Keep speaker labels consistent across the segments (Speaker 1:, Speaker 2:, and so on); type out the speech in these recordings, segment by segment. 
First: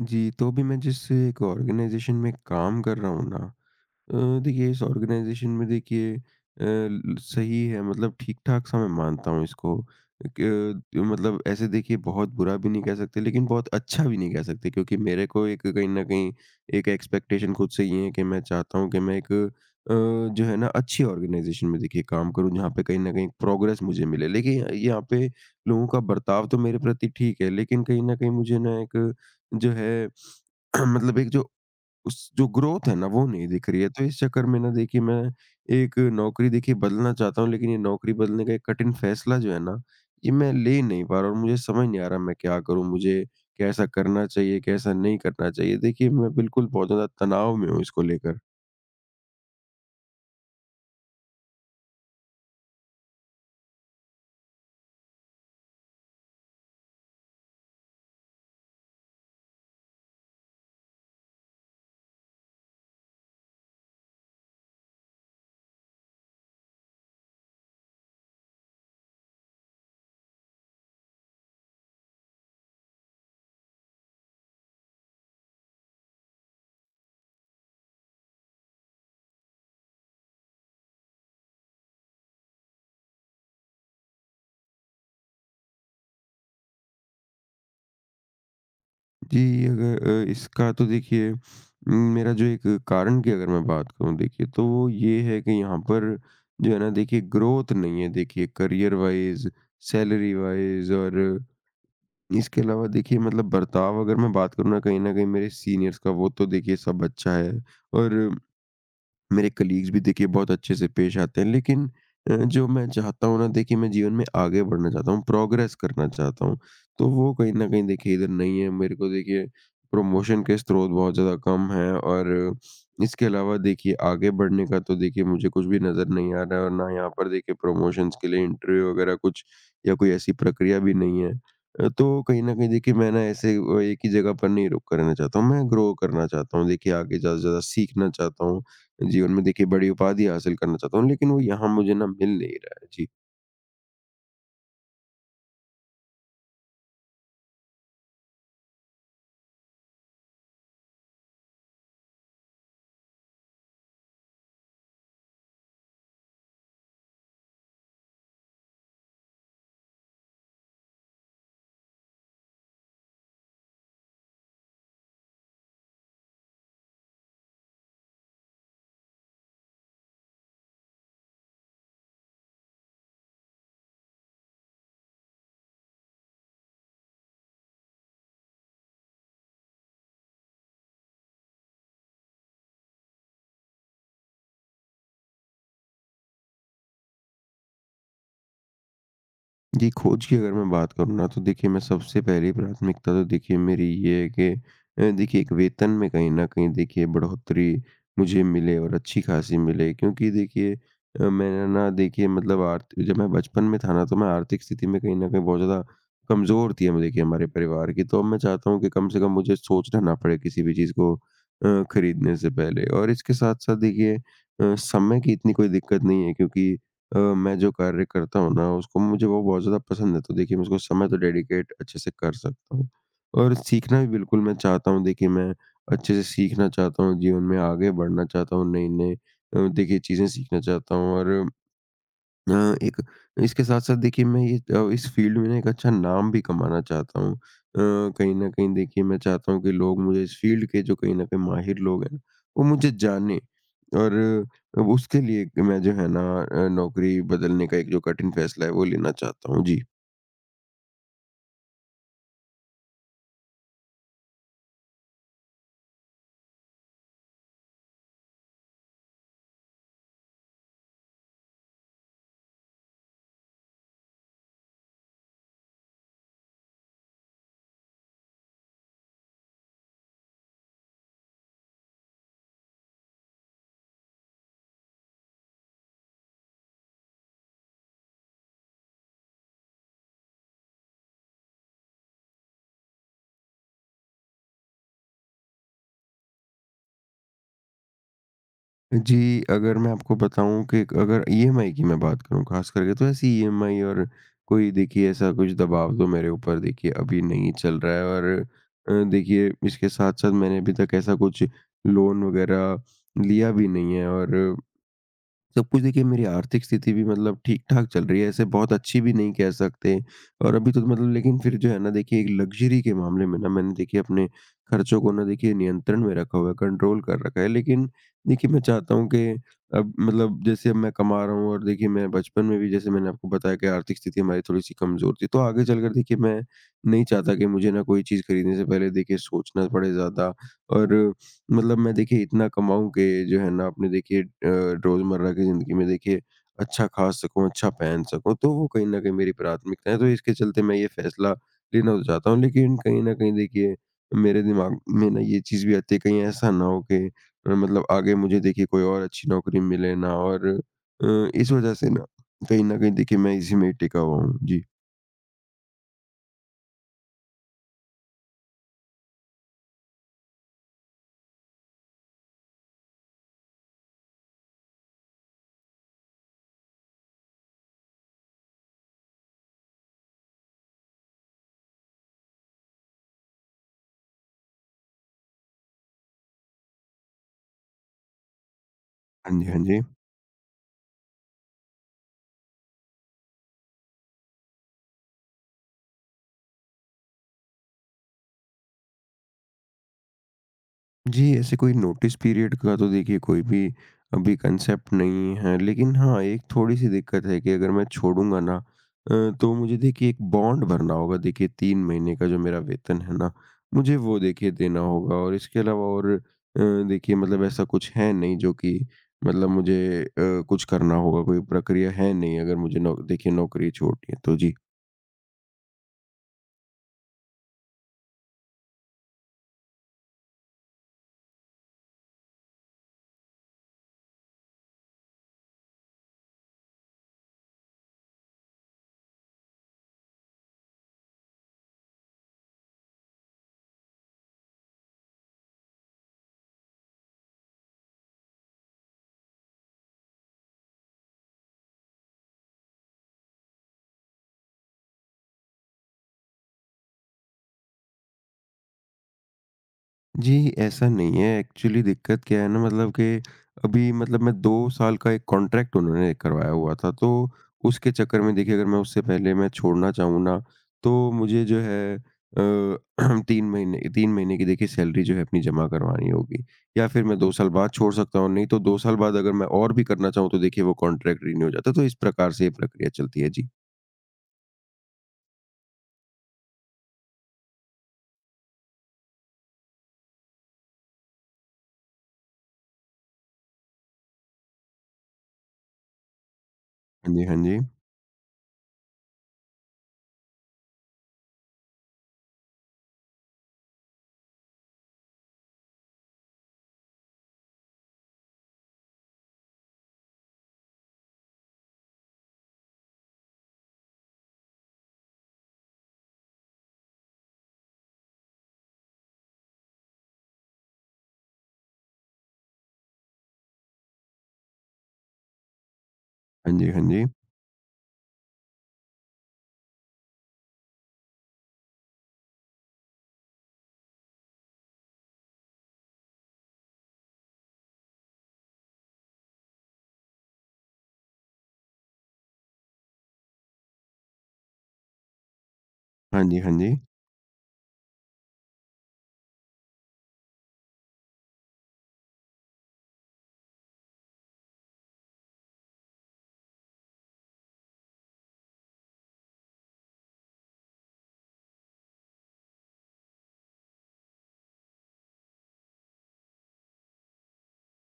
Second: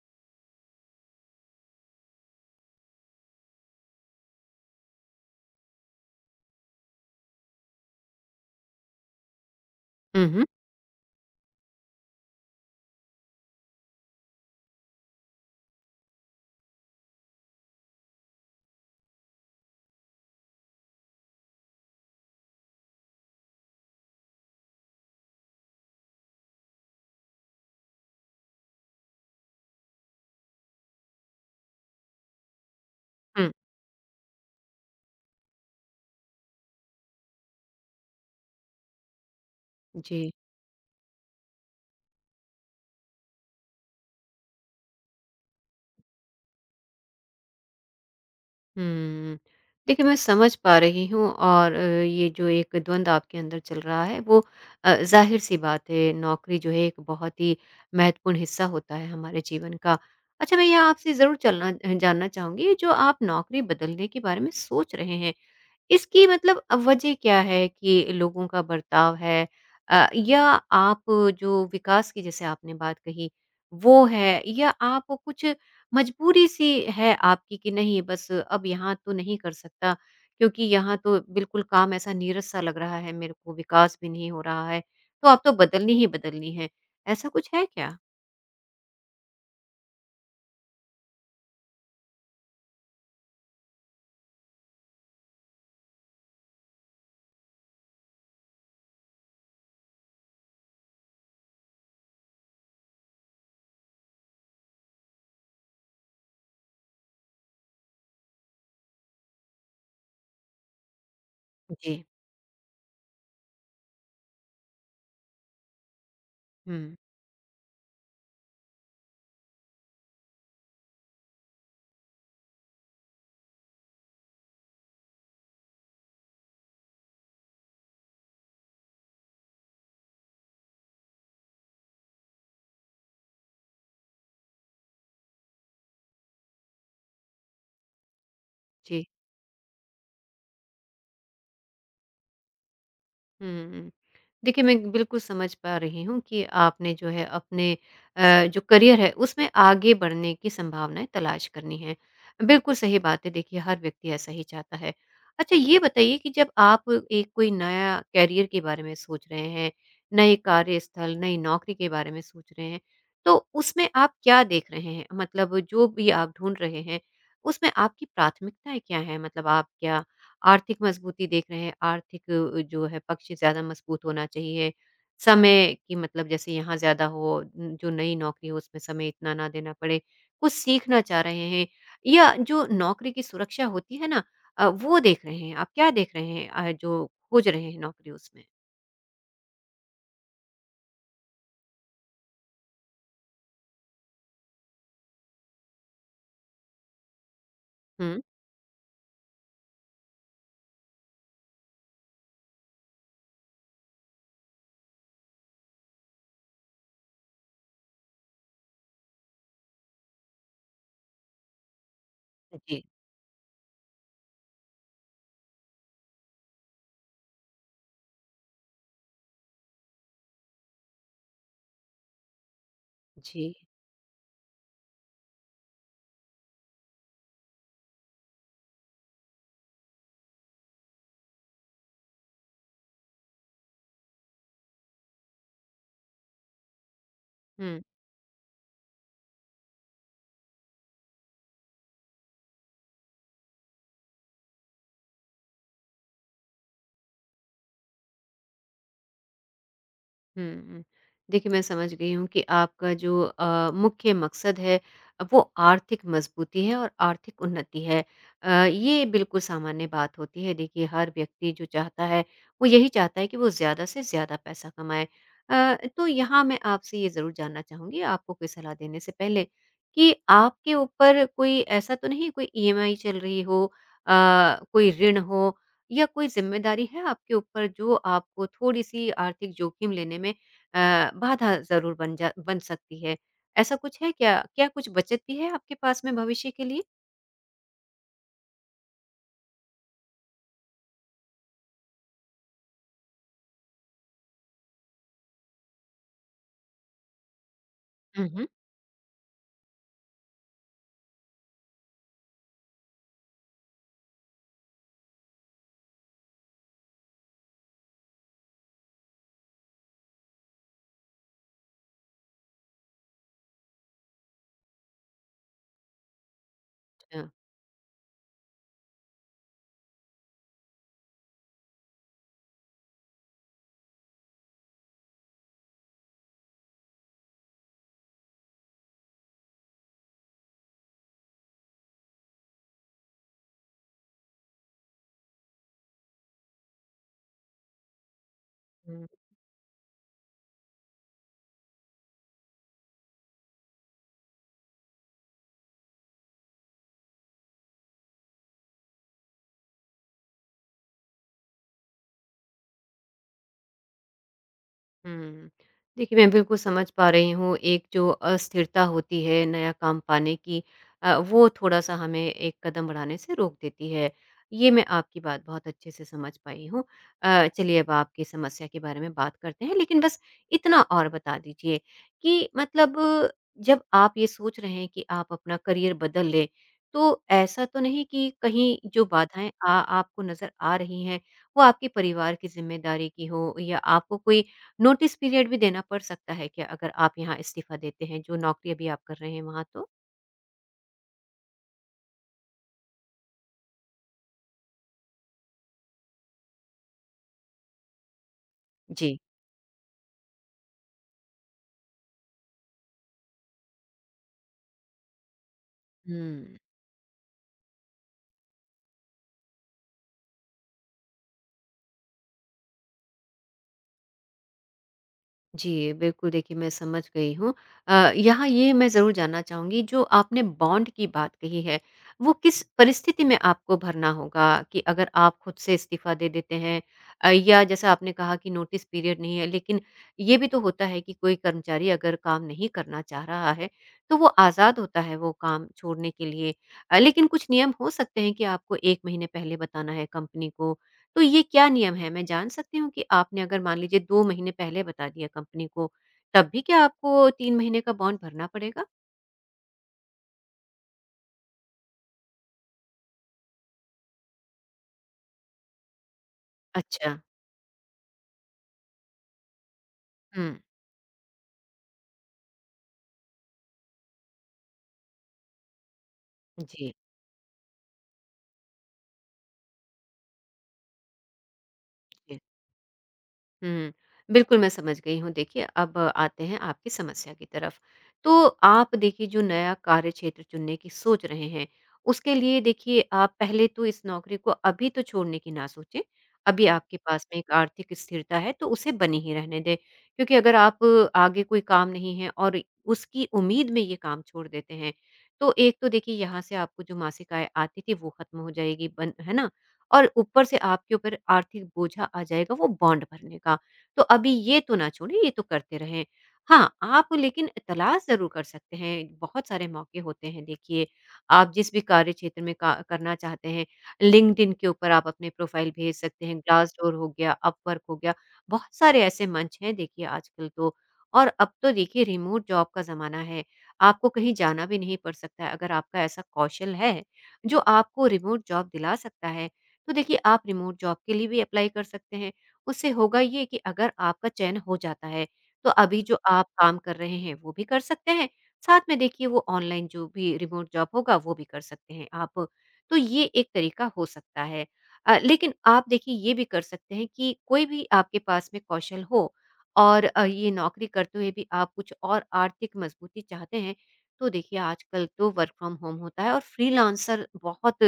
Speaker 1: जी, तो अभी मैं जिस एक ऑर्गेनाइज़ेशन में काम कर रहा हूँ ना, देखिए इस ऑर्गेनाइजेशन में देखिए सही है, मतलब ठीक ठाक सा मैं मानता हूँ इसको।
Speaker 2: हुँ, हुँ।
Speaker 1: मतलब ऐसे देखिए बहुत बुरा भी नहीं कह सकते, लेकिन बहुत अच्छा भी नहीं कह सकते, क्योंकि मेरे को एक कहीं ना कहीं एक एक्सपेक्टेशन खुद से ये है कि मैं चाहता हूँ कि मैं एक अ, जो है ना अच्छी ऑर्गेनाइजेशन में देखिए काम करूँ, जहाँ पे कहीं ना कहीं प्रोग्रेस मुझे मिले। लेकिन यहाँ पे लोगों का बर्ताव तो मेरे प्रति ठीक है, लेकिन कहीं ना कहीं मुझे ना एक जो है मतलब एक जो उस जो ग्रोथ है ना, वो नहीं
Speaker 2: हुँ,
Speaker 1: दिख रही है। तो इस चक्कर में ना देखिए मैं एक नौकरी देखिए बदलना चाहता हूँ, लेकिन ये नौकरी बदलने का एक कठिन फैसला जो है ना,
Speaker 2: जी।
Speaker 1: ये मैं ले नहीं पा रहा हूँ, और मुझे समझ नहीं आ रहा मैं क्या करूँ? मुझे कैसा करना चाहिए, कैसा नहीं करना चाहिए? देखिए मैं बिल्कुल बहुत ज़्यादा तनाव में हूँ इसको लेकर।
Speaker 2: हुँ। देखिए, मैं समझ पा रही हूँ और ये जो एक द्वंद आपके अंदर चल रहा है वो ज़ाहिर-सी बात है, नौकरी जो है एक बहुत ही महत्वपूर्ण हिस्सा होता है हमारे जीवन का। अच्छा, मैं ये आपसे ज़रूर जानना चाहूँगी, जो आप नौकरी बदलने के बारे में सोच रहे हैं, इसकी मतलब वजह क्या है? कि लोगों का बर्ताव है या आप जो विकास की जैसे आपने बात कही वो है, या आप कुछ मजबूरी सी है आपकी कि नहीं बस अब यहाँ तो नहीं कर सकता, क्योंकि यहाँ तो बिल्कुल काम ऐसा नीरस सा लग रहा है, मेरे को विकास भी नहीं हो रहा है, तो आप तो बदलनी ही बदलनी है, ऐसा कुछ है क्या?
Speaker 1: जी, अगर इसका तो देखिए मेरा जो एक कारण की अगर मैं बात करूँ देखिए, तो वो ये है कि यहाँ पर जो है ना देखिए ग्रोथ नहीं है, देखिए करियर वाइज़, सैलरी वाइज़। और इसके अलावा देखिए मतलब बर्ताव अगर मैं बात करूँ ना, कहीं न कहीं मेरे सीनियर्स का वो तो देखिए सब अच्छा है, और मेरे कलीग्स भी देखिए बहुत अच्छे से पेश आते हैं, लेकिन
Speaker 2: जी।
Speaker 1: जो मैं चाहता हूँ ना देखिए मैं जीवन में आगे बढ़ना चाहता हूँ, प्रोग्रेस करना चाहता हूँ,
Speaker 2: हम्म।
Speaker 1: तो वो कहीं न कहीं देखिए इधर नहीं है। मेरे को देखिए प्रमोशन के स्रोत बहुत ज़्यादा कम हैं, और इसके अलावा देखिए आगे बढ़ने का तो देखिए मुझे कुछ भी नज़र नहीं आ रहा है, और ना यहाँ पर देखिए प्रमोशंस के लिए इंटरव्यू वगैरह कुछ या कोई ऐसी प्रक्रिया भी नहीं है। तो कहीं न कहीं देखिए मैं ना ऐसे एक ही जगह पर नहीं रुक कर रहना चाहता हूँ, मैं ग्रो करना चाहता हूँ। देखिए आगे ज़्यादा से ज़्यादा सीखना चाहता हूँ,
Speaker 2: जी।
Speaker 1: जीवन में देखिए बड़ी उपाधि हासिल करना चाहता हूँ, लेकिन वो यहाँ मुझे ना मिल नहीं रहा है। जी।
Speaker 2: हुँ। देखिए, मैं बिल्कुल समझ पा रही हूँ कि आपने जो है अपने जो करियर है उसमें आगे बढ़ने की संभावनाएँ तलाश करनी है। बिल्कुल सही बात है, देखिए हर व्यक्ति ऐसा ही चाहता है। अच्छा, ये बताइए कि जब आप एक कोई नया करियर के बारे में सोच रहे हैं, नए कार्यस्थल, नई नौकरी के बारे में सोच रहे हैं, तो उसमें आप क्या देख रहे हैं? मतलब जो भी आप ढूँढ रहे हैं, उसमें आपकी प्राथमिकताएँ क्या हैं? मतलब आप क्या आर्थिक मजबूती देख रहे हैं, आर्थिक जो है पक्ष ज़्यादा मजबूत होना चाहिए, समय की मतलब जैसे यहाँ ज़्यादा हो, जो नई नौकरी हो उसमें समय इतना ना देना पड़े, कुछ सीखना चाह रहे हैं, या जो नौकरी की सुरक्षा होती है ना वो देख रहे हैं। आप क्या देख रहे हैं, जो खोज रहे हैं नौकरी उसमें?
Speaker 1: जी, खोज की अगर मैं बात करूँ ना, तो देखिए मैं सबसे पहली प्राथमिकता तो देखिए मेरी ये है कि देखिए एक वेतन में कहीं न कहीं देखिए बढ़ोतरी
Speaker 2: हुँ।
Speaker 1: मुझे मिले, और अच्छी खासी मिले। क्योंकि देखिए मैंने ना देखिए मतलब आर्थ जब मैं बचपन में था ना, तो मैं आर्थिक स्थिति में कहीं न कहीं बहुत ज़्यादा कमज़ोर थी हम देखिए हमारे परिवार की। तो अब मैं चाहता हूँ कि कम से कम मुझे सोचना ना पड़े किसी भी चीज़ को खरीदने से
Speaker 2: जी।
Speaker 1: पहले। और इसके साथ-साथ देखिए समय की इतनी कोई दिक्कत नहीं है, क्योंकि मैं जो कार्य करता हूँ ना उसको मुझे वो बहुत ज़्यादा पसंद है, तो देखिए मैं उसको समय तो डेडिकेट अच्छे से कर सकता हूँ।
Speaker 2: जी।
Speaker 1: और सीखना भी बिल्कुल मैं चाहता हूँ, देखिए मैं अच्छे से सीखना चाहता हूँ, जीवन में आगे बढ़ना चाहता हूँ, नई-नई देखिए चीज़ें सीखना चाहता हूँ, और अ, एक इसके साथ-साथ देखिए मैं ये इस फ़ील्ड में ना एक अच्छा नाम भी कमाना चाहता हूँ।
Speaker 2: हुँ।
Speaker 1: कहीं न कहीं देखिए मैं चाहता हूँ कि लोग मुझे इस फ़ील्ड के जो कहीं न कहीं माहिर लोग हैं, वो मुझे जानें। और अब उसके लिए मैं जो है ना नौकरी बदलने का एक जो कठिन फ़ैसला है वो लेना चाहता हूँ। जी।
Speaker 2: हुँ। देखिए, मैं समझ गई हूँ कि आपका जो मुख्य मकसद है वो आर्थिक मजबूती है और आर्थिक उन्नति है। ये बिल्कुल सामान्य बात होती है। देखिए, हर व्यक्ति जो चाहता है वो यही चाहता है कि वो ज़्यादा से ज़्यादा पैसा कमाए। तो यहाँ मैं आपसे ये ज़रूर जानना चाहूँगी, आपको कोई सलाह देने से पहले कि आपके ऊपर कोई ऐसा तो नहीं, कोई ईएमआई चल रही हो, अ, कोई ऋण हो, या कोई ज़िम्मेदारी है आपके ऊपर जो आपको थोड़ी-सी आर्थिक जोखिम लेने में बाधा ज़रूर बन सकती है? ऐसा कुछ है क्या? क्या कुछ बचत भी है आपके पास में भविष्य के लिए?
Speaker 1: जी, अगर मैं आपको बताऊँ कि अगर ईएमआई की मैं बात करूँ ख़ास करके, तो ऐसी ईएमआई और कोई देखिए ऐसा कुछ दबाव तो मेरे ऊपर देखिए अभी नहीं चल रहा है, और
Speaker 2: हुँ, हुँ।
Speaker 1: देखिए इसके साथ-साथ मैंने अभी तक ऐसा कुछ लोन वग़ैरह लिया भी नहीं है, और सब कुछ देखिए मेरी आर्थिक स्थिति भी मतलब ठीक-ठाक चल रही है, ऐसे बहुत अच्छी भी नहीं कह सकते। और अभी तो मतलब लेकिन फिर जो है ना देखिए एक लग्ज़री के मामले में ना मैंने देखिए अपने खर्चों को ना देखिए नियंत्रण में रखा हुआ है, कंट्रोल कर
Speaker 2: अच्छा।
Speaker 1: रखा है। लेकिन देखिए मैं चाहता हूँ कि अब मतलब जैसे अब मैं कमा रहा हूँ, और देखिए मैं बचपन में भी जैसे मैंने आपको बताया कि आर्थिक स्थिति हमारी थोड़ी-सी कमज़ोर थी, तो आगे चलकर देखिए मैं नहीं चाहता कि मुझे ना कोई चीज़ खरीदने से पहले देखिए सोचना पड़े ज़्यादा। और मतलब मैं देखिए इतना कमाऊँ कि जो है ना अपने देखिए रोज़मर्रा की ज़िंदगी में देखिए अच्छा खा सकूँ, अच्छा पहन सकूँ, तो वो कहीं न कहीं मेरी प्राथमिकता है, तो इसके चलते मैं ये फ़ैसला लेना तो चाहता हूँ, लेकिन कहीं न कहीं देखिए मेरे दिमाग में ना ये चीज़ भी आती है कहीं ऐसा ना हो कि मतलब आगे मुझे देखिए कोई और अच्छी नौकरी मिले ना, और इस वज़ह से ना कहीं न कहीं देखिए मैं इसी में ही टिका हुआ हूँ। जी।
Speaker 2: हुँ। देखिए, मैं बिल्कुल समझ पा रही हूँ, एक जो अस्थिरता होती है नया काम पाने की, वो थोड़ा-सा हमें एक कदम बढ़ाने से रोक देती है। ये मैं आपकी बात बहुत अच्छे से समझ पाई हूँ। चलिए, अब आपकी समस्या के बारे में बात करते हैं, लेकिन बस इतना और बता दीजिए कि मतलब जब आप ये सोच रहे हैं कि आप अपना करियर बदल लें, तो ऐसा तो नहीं कि कहीं जो
Speaker 1: हाँ जी,
Speaker 2: बाधाएँ
Speaker 1: हाँ
Speaker 2: आ
Speaker 1: जी।
Speaker 2: आपको नज़र आ रही हैं, वो आपके परिवार की ज़िम्मेदारी की हो, या आपको कोई नोटिस पीरियड भी देना पड़ सकता है क्या, अगर आप यहाँ इस्तीफ़ा देते हैं, जो नौकरी अभी आप कर रहे हैं वहाँ तो?
Speaker 1: जी, ऐसे कोई नोटिस पीरियड का तो देखिए कोई भी अभी कंसेप्ट नहीं है। लेकिन हाँ, एक थोड़ी-सी दिक्कत है कि अगर मैं छोड़ूँगा ना,
Speaker 2: जी।
Speaker 1: तो मुझे देखिए एक बॉन्ड भरना होगा, देखिए 3 महीने का, जो मेरा वेतन है ना, मुझे वो देखिए देना होगा। और इसके अलावा और
Speaker 2: हुँ।
Speaker 1: देखिए मतलब ऐसा कुछ है नहीं, जो कि मतलब मुझे कुछ करना होगा, कोई प्रक्रिया है नहीं अगर मुझे नौ देखिए नौकरी छोड़नी है तो। जी।
Speaker 2: जी, बिल्कुल देखिए मैं समझ गई हूँ। यहाँ ये मैं ज़रूर जानना चाहूँगी, जो आपने बॉन्ड की बात कही है, वो किस परिस्थिति में आपको भरना होगा? कि अगर आप खुद से इस्तीफ़ा दे देते हैं, या जैसा आपने कहा कि नोटिस पीरियड नहीं है, लेकिन ये भी तो होता है कि कोई कर्मचारी अगर काम नहीं करना चाह रहा है, तो वो आज़ाद होता है वो काम छोड़ने के लिए। लेकिन कुछ नियम हो सकते हैं कि आपको 1 महीने पहले बताना है कंपनी को, तो ये क्या नियम है? मैं जान सकती हूँ कि आपने, अगर मान लीजिए, 2 महीने पहले बता दिया कंपनी को, तब भी क्या आपको 3 महीने का बॉन्ड भरना पड़ेगा?
Speaker 1: जी, ऐसा नहीं है। एक्चुअली दिक्कत क्या है ना, मतलब कि अभी मतलब मैं 2 साल का एक कॉन्ट्रैक्ट उन्होंने करवाया हुआ था,
Speaker 2: अच्छा।
Speaker 1: तो उसके चक्कर में देखिए अगर मैं उससे पहले मैं छोड़ना चाहूँ ना,
Speaker 2: हुँ।
Speaker 1: तो मुझे जो है 3 महीने की देखिए सैलरी जो है अपनी जमा करवानी होगी, या
Speaker 2: जी,
Speaker 1: फिर मैं 2 साल बाद छोड़ सकता हूँ, नहीं तो 2 साल बाद अगर मैं और भी करना चाहूँ, तो देखिए वो कॉन्ट्रैक्ट रिन्यू हो जाता है, तो इस प्रकार
Speaker 2: जी।
Speaker 1: से ये प्रक्रिया चलती है। जी।
Speaker 2: हुँ। बिल्कुल, मैं समझ गई हूँ। देखिए, अब आते हैं आपकी समस्या की तरफ। तो आप देखिए जो नया कार्यक्षेत्र चुनने की सोच रहे हैं, उसके लिए देखिए आप पहले तो इस नौकरी को अभी तो छोड़ने की ना सोचें। अभी आपके
Speaker 1: हाँ जी,
Speaker 2: पास
Speaker 1: हाँ
Speaker 2: में एक
Speaker 1: जी।
Speaker 2: आर्थिक स्थिरता है, तो उसे बनी ही रहने दें। क्योंकि अगर आप आगे कोई काम नहीं है और उसकी उम्मीद में ये काम छोड़ देते हैं, तो एक तो देखिए यहाँ से आपको जो मासिक आय आती थी वो खत्म हो जाएगी, बन है ना? और ऊपर से आपके ऊपर आर्थिक बोझा आ जाएगा वो बॉन्ड भरने का। तो अभी ये तो ना छोड़ें, ये तो करते रहें। हाँ, आप लेकिन तलाश ज़रूर कर सकते हैं, बहुत सारे मौके होते हैं देखिए। आप जिस भी कार्य क्षेत्र में का करना चाहते हैं, लिंक्डइन के ऊपर आप अपने प्रोफ़ाइल भेज सकते हैं,
Speaker 1: हाँ जी, हाँ
Speaker 2: ग्लासडोर
Speaker 1: जी।
Speaker 2: हो गया, अपवर्क हो गया, बहुत सारे ऐसे मंच हैं देखिए आजकल तो। और अब तो देखिए रिमोट जॉब का ज़माना है, आपको कहीं जाना भी नहीं पड़ सकता है, अगर आपका ऐसा कौशल है, जो आपको रिमोट जॉब दिला सकता है, तो देखिए आप रिमोट जॉब के लिए भी अप्लाई कर सकते हैं, उससे होगा ये कि अगर आपका चयन हो जाता है, तो अभी जो
Speaker 1: हाँ जी,
Speaker 2: आप
Speaker 1: हाँ जी।
Speaker 2: काम कर रहे हैं वो भी कर सकते हैं, साथ में देखिए वो ऑनलाइन जो भी रिमोट जॉब होगा वो भी कर सकते हैं आप, तो ये एक तरीका हो सकता है। लेकिन आप देखिए ये भी कर सकते हैं कि कोई भी आपके पास में कौशल हो और ये नौकरी करते हुए भी आप कुछ और आर्थिक मजबूती चाहते हैं, तो देखिए आजकल तो वर्क फ्रॉम होम होता है और फ्रीलांसर बहुत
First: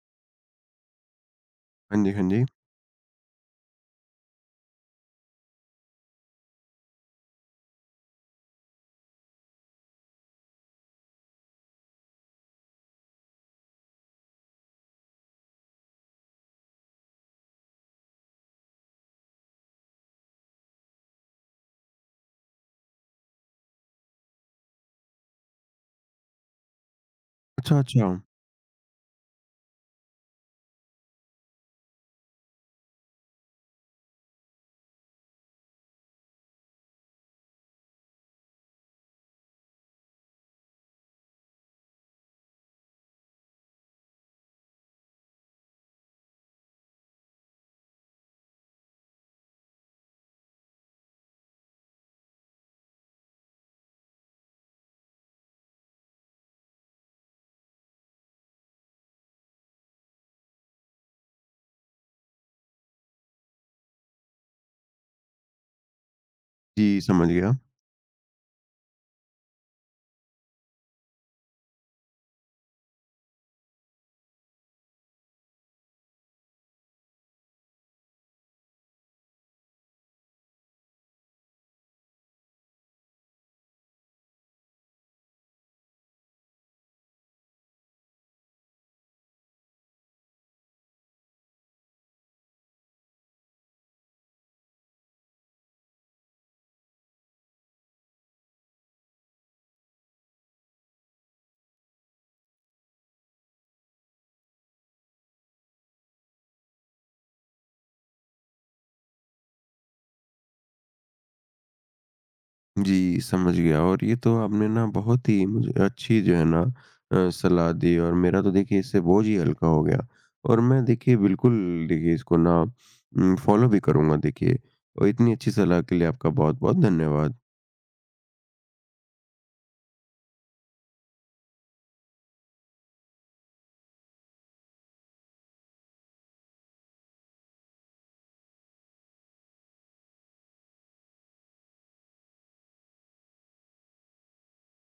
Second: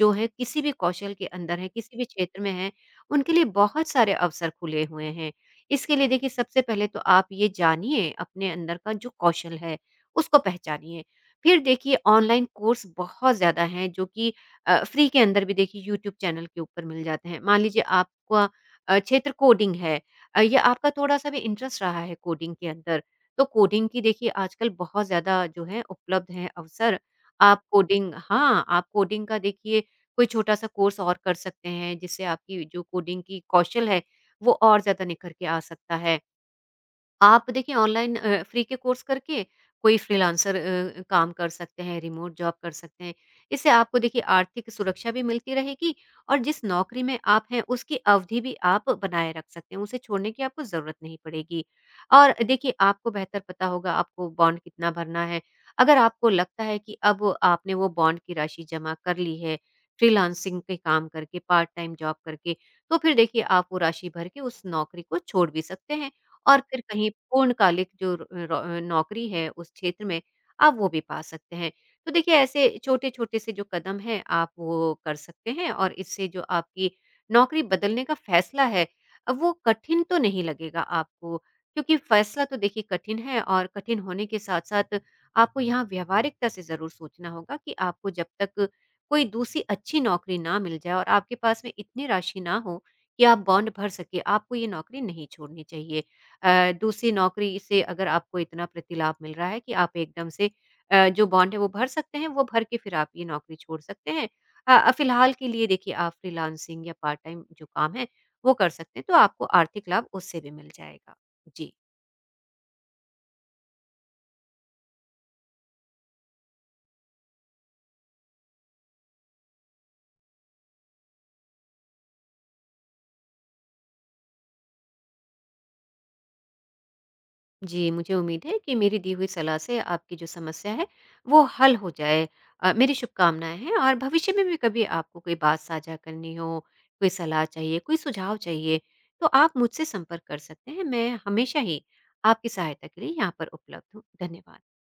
Speaker 2: जो है किसी भी कौशल के अंदर हैं, किसी
Speaker 1: हाँ
Speaker 2: भी
Speaker 1: जी, हाँ
Speaker 2: क्षेत्र
Speaker 1: जी।
Speaker 2: में हैं, उनके लिए बहुत सारे अवसर खुले हुए हैं। इसके लिए देखिए सबसे पहले तो आप ये जानिए अपने अंदर का जो कौशल है, उसको पहचानिए। फिर देखिए ऑनलाइन कोर्स बहुत ज़्यादा हैं जो कि फ्री के अंदर भी देखिए यूट्यूब चैनल के ऊपर मिल जाते हैं। मान लीजिए आपका क्षेत्र कोडिंग है, या आपका थोड़ा-सा भी इंटरेस्ट रहा है कोडिंग के अंदर, तो कोडिंग की देखिए आजकल बहुत ज़्यादा जो है उपलब्ध हैं अवसर। आप
Speaker 1: अच्छा,
Speaker 2: कोडिंग,
Speaker 1: अच्छा।
Speaker 2: हाँ, आप कोडिंग का देखिए कोई छोटा-सा कोर्स और कर सकते हैं, जिससे आपकी जो कोडिंग की कौशल है, वो और ज़्यादा निखर के आ सकता है। आप देखिए ऑनलाइन फ्री के कोर्स करके कोई फ्रीलांसर काम कर सकते हैं, रिमोट जॉब कर सकते हैं। इससे आपको देखिए आर्थिक सुरक्षा भी मिलती रहेगी और जिस नौकरी में आप हैं उसकी अवधि भी आप बनाए रख सकते हैं, उसे छोड़ने की आपको ज़रूरत नहीं पड़ेगी। और देखिए आपको बेहतर पता होगा आपको बॉन्ड कितना भरना है। अगर आपको लगता है कि अब आपने वो बॉन्ड की राशि जमा कर ली है, फ्रीलांसिंग पे काम करके, पार्ट टाइम जॉब करके, तो फिर देखिए आप वो राशि भर के उस नौकरी को छोड़ भी सकते हैं और फिर
Speaker 1: जी,
Speaker 2: कहीं
Speaker 1: समझ गया।
Speaker 2: पूर्णकालिक जो र र अ, नौकरी है उस क्षेत्र में, आप वो भी पा सकते हैं। तो देखिए ऐसे छोटे-छोटे से जो कदम हैं आप वो कर सकते हैं, और इससे जो आपकी नौकरी बदलने का फैसला है, अब वो कठिन तो नहीं लगेगा आपको। क्योंकि फैसला तो देखिए कठिन है, और कठिन होने के साथ-साथ आपको यहाँ व्यावहारिकता से ज़रूर सोचना होगा कि आपको जब तक कोई दूसरी अच्छी नौकरी ना मिल जाए और आपके पास में इतनी राशि ना हो कि आप बॉन्ड भर सकें, आपको ये नौकरी नहीं छोड़नी चाहिए। दूसरी नौकरी से अगर आपको इतना प्रतिलाभ मिल रहा है कि आप एकदम से जो बॉन्ड है वो भर सकते हैं, वो भर के फिर आप ये नौकरी छोड़ सकते हैं। फिलहाल के लिए देखिए आप फ्रीलांसिंग या पार्ट टाइम जो काम है, वो कर सकते हैं, तो आपको आर्थिक लाभ उससे भी मिल जाएगा। जी।
Speaker 1: जी, समझ गया, और ये तो आपने ना बहुत ही मुझे अच्छी जो है ना सलाह दी। और मेरा तो देखिए इससे बोझ ही हल्का हो गया, और मैं देखिए बिल्कुल देखिए इसको ना फ़ॉलो भी करूँगा देखिए। और इतनी अच्छी सलाह के लिए आपका बहुत-बहुत धन्यवाद।
Speaker 2: जी, मुझे उम्मीद है कि मेरी दी हुई सलाह से आपकी जो समस्या है वो हल हो जाए। मेरी शुभकामनाएँ हैं, और भविष्य में भी कभी आपको कोई बात साझा करनी हो, कोई सलाह चाहिए, कोई सुझाव चाहिए, तो आप मुझसे संपर्क कर सकते हैं। मैं हमेशा ही आपकी सहायता के लिए यहाँ पर उपलब्ध हूँ। धन्यवाद।